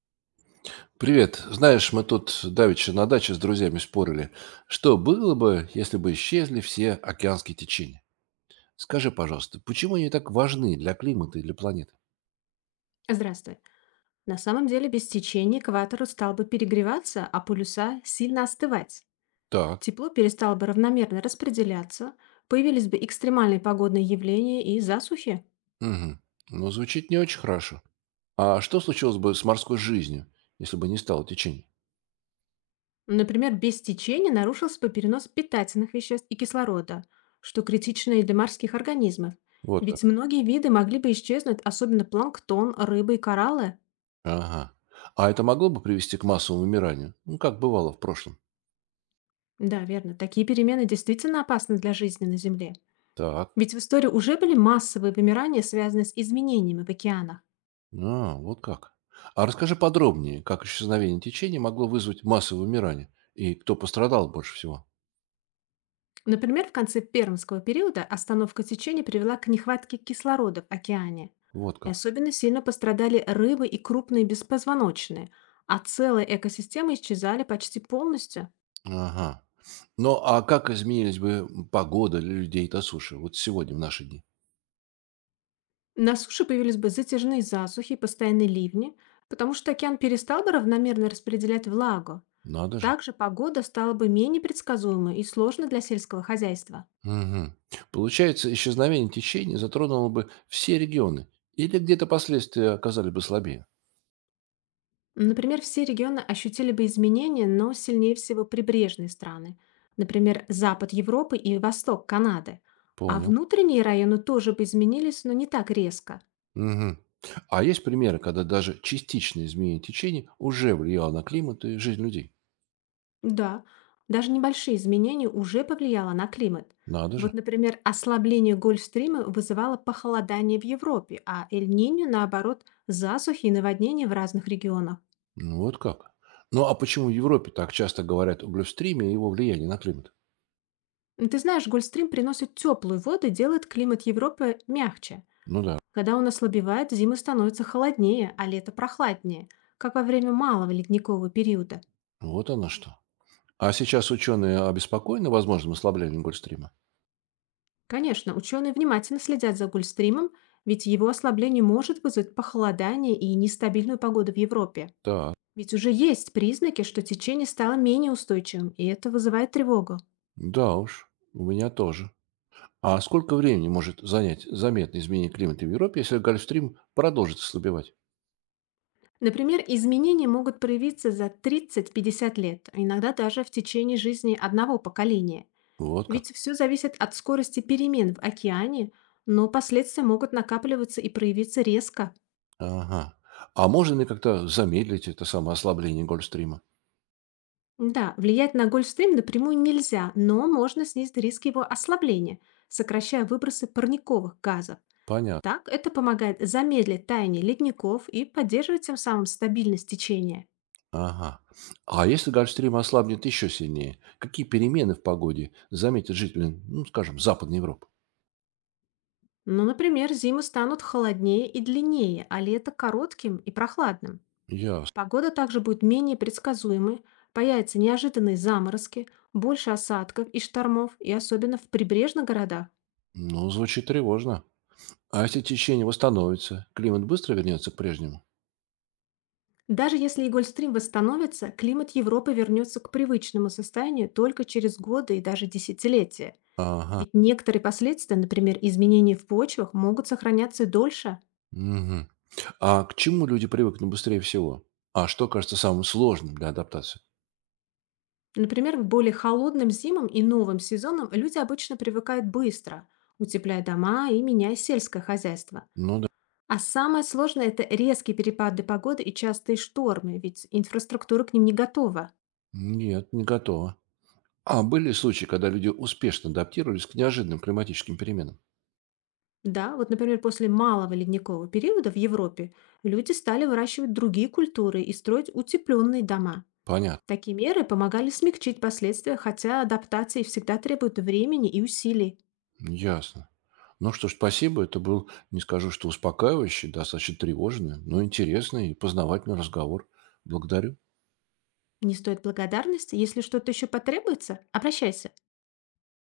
Привет. Знаешь, мы тут давеча на даче с друзьями спорили, что было бы, если бы исчезли все океанские течения. Скажи, пожалуйста, почему они так важны для климата и для планеты? Здравствуй. На самом деле без течения экватор стал бы перегреваться, а полюса сильно остывать. Так. Тепло перестало бы равномерно распределяться, появились бы экстремальные погодные явления и засухи. Угу. Ну, звучит не очень хорошо. А что случилось бы с морской жизнью, если бы не стало течений? Например, без течения нарушился бы перенос питательных веществ и кислорода, что критично и для морских организмов. Вот как. Ведь многие виды могли бы исчезнуть, особенно планктон, рыбы и кораллы. Ага. А это могло бы привести к массовому вымиранию? Ну, как бывало в прошлом. Да, верно, такие перемены действительно опасны для жизни на Земле. Так. Ведь в истории уже были массовые вымирания, связанные с изменениями в океанах. А, вот как. А расскажи подробнее, как исчезновение течения могло вызвать массовое вымирание и кто пострадал больше всего. Например, в конце Пермского периода остановка течения привела к нехватке кислорода в океане. Вот И как. особенно сильно пострадали рыбы и крупные беспозвоночные, а целые экосистемы исчезали почти полностью. Ага. Ну, а как изменились бы погода для людей до суши вот сегодня, в наши дни? На суше появились бы затяжные засухи и постоянные ливни, потому что океан перестал бы равномерно распределять влагу. Надо же. Также погода стала бы менее предсказуемой и сложной для сельского хозяйства. Мгм. Получается, исчезновение течения затронуло бы все регионы. Или где-то последствия оказались бы слабее. Например, все регионы ощутили бы изменения, но сильнее всего прибрежные страны. Например, запад Европы и восток Канады. А Понял. внутренние районы тоже бы изменились, но не так резко. Мгм. А есть примеры, когда даже частичное изменение течения уже влияло на климат и жизнь людей? Да, даже небольшие изменения уже повлияло на климат. Надо же. Вот, например, ослабление Гольфстрима вызывало похолодание в Европе, а Эль-Ниньо, наоборот, засухи и наводнения в разных регионах. Ну, вот как. Ну, а почему в Европе так часто говорят о глюстриме и его влиянии на климат? Ты знаешь, Гольфстрим приносит теплую воду и делает климат Европы мягче. Ну да, Когда он ослабевает, зимы становятся холоднее, а лето прохладнее, как во время малого ледникового периода. вот оно что. А сейчас ученые обеспокоены возможным ослаблением Гольфстрима? Конечно, ученые внимательно следят за Гольфстримом, ведь его ослабление может вызвать похолодание и нестабильную погоду в Европе. Так, Ведь уже есть признаки, что течение стало менее устойчивым, и это вызывает тревогу. да уж, у меня тоже. А сколько времени может занять заметное изменение климата в Европе, если Гольфстрим продолжит ослабевать? Например, изменения могут проявиться за 30-50 лет, а иногда даже в течение жизни одного поколения. Вот Ведь как. все зависит от скорости перемен в океане, но последствия могут накапливаться и проявиться резко. Ага. А можно ли как-то замедлить это самое ослабление Гольфстрима? Да, влиять на Гольфстрим напрямую нельзя, но можно снизить риск его ослабления, сокращая выбросы парниковых газов. Понятно. Так это помогает замедлить таяние ледников и поддерживать тем самым стабильность течения. Ага. А если Гольфстрим ослабнет еще сильнее, какие перемены в погоде заметят жители, ну, скажем, Западной Европы? Ну, например, зимы станут холоднее и длиннее, а лето коротким и прохладным. Ясно. Погода также будет менее предсказуемой, появятся неожиданные заморозки, больше осадков и штормов, и особенно в прибрежных городах. Ну, звучит тревожно. А если течение восстановится, климат быстро вернется к прежнему? Даже если Игольстрим восстановится, климат Европы вернется к привычному состоянию только через годы и даже десятилетия. Ага. Ведь некоторые последствия, например, изменения в почвах, могут сохраняться дольше. Мгм. А к чему люди привыкли быстрее всего? А что кажется самым сложным для адаптации? Например, к более холодным зимам и новым сезонам люди обычно привыкают быстро, утепляя дома и меняя сельское хозяйство. Ну да. А самое сложное– это резкие перепады погоды и частые штормы, ведь инфраструктура к ним не готова. Нет, не готово. А были случаи, когда люди успешно адаптировались к неожиданным климатическим переменам? Да, вот, например, после малого ледникового периода в Европе люди стали выращивать другие культуры и строить утепленные дома. Понятно. Такие меры помогали смягчить последствия, хотя адаптации всегда требуют времени и усилий. Ясно. Ну что ж, спасибо. Это был, не скажу, что успокаивающий, достаточно тревожный, но интересный и познавательный разговор. Благодарю. Не стоит благодарности, если что-то еще потребуется, обращайся.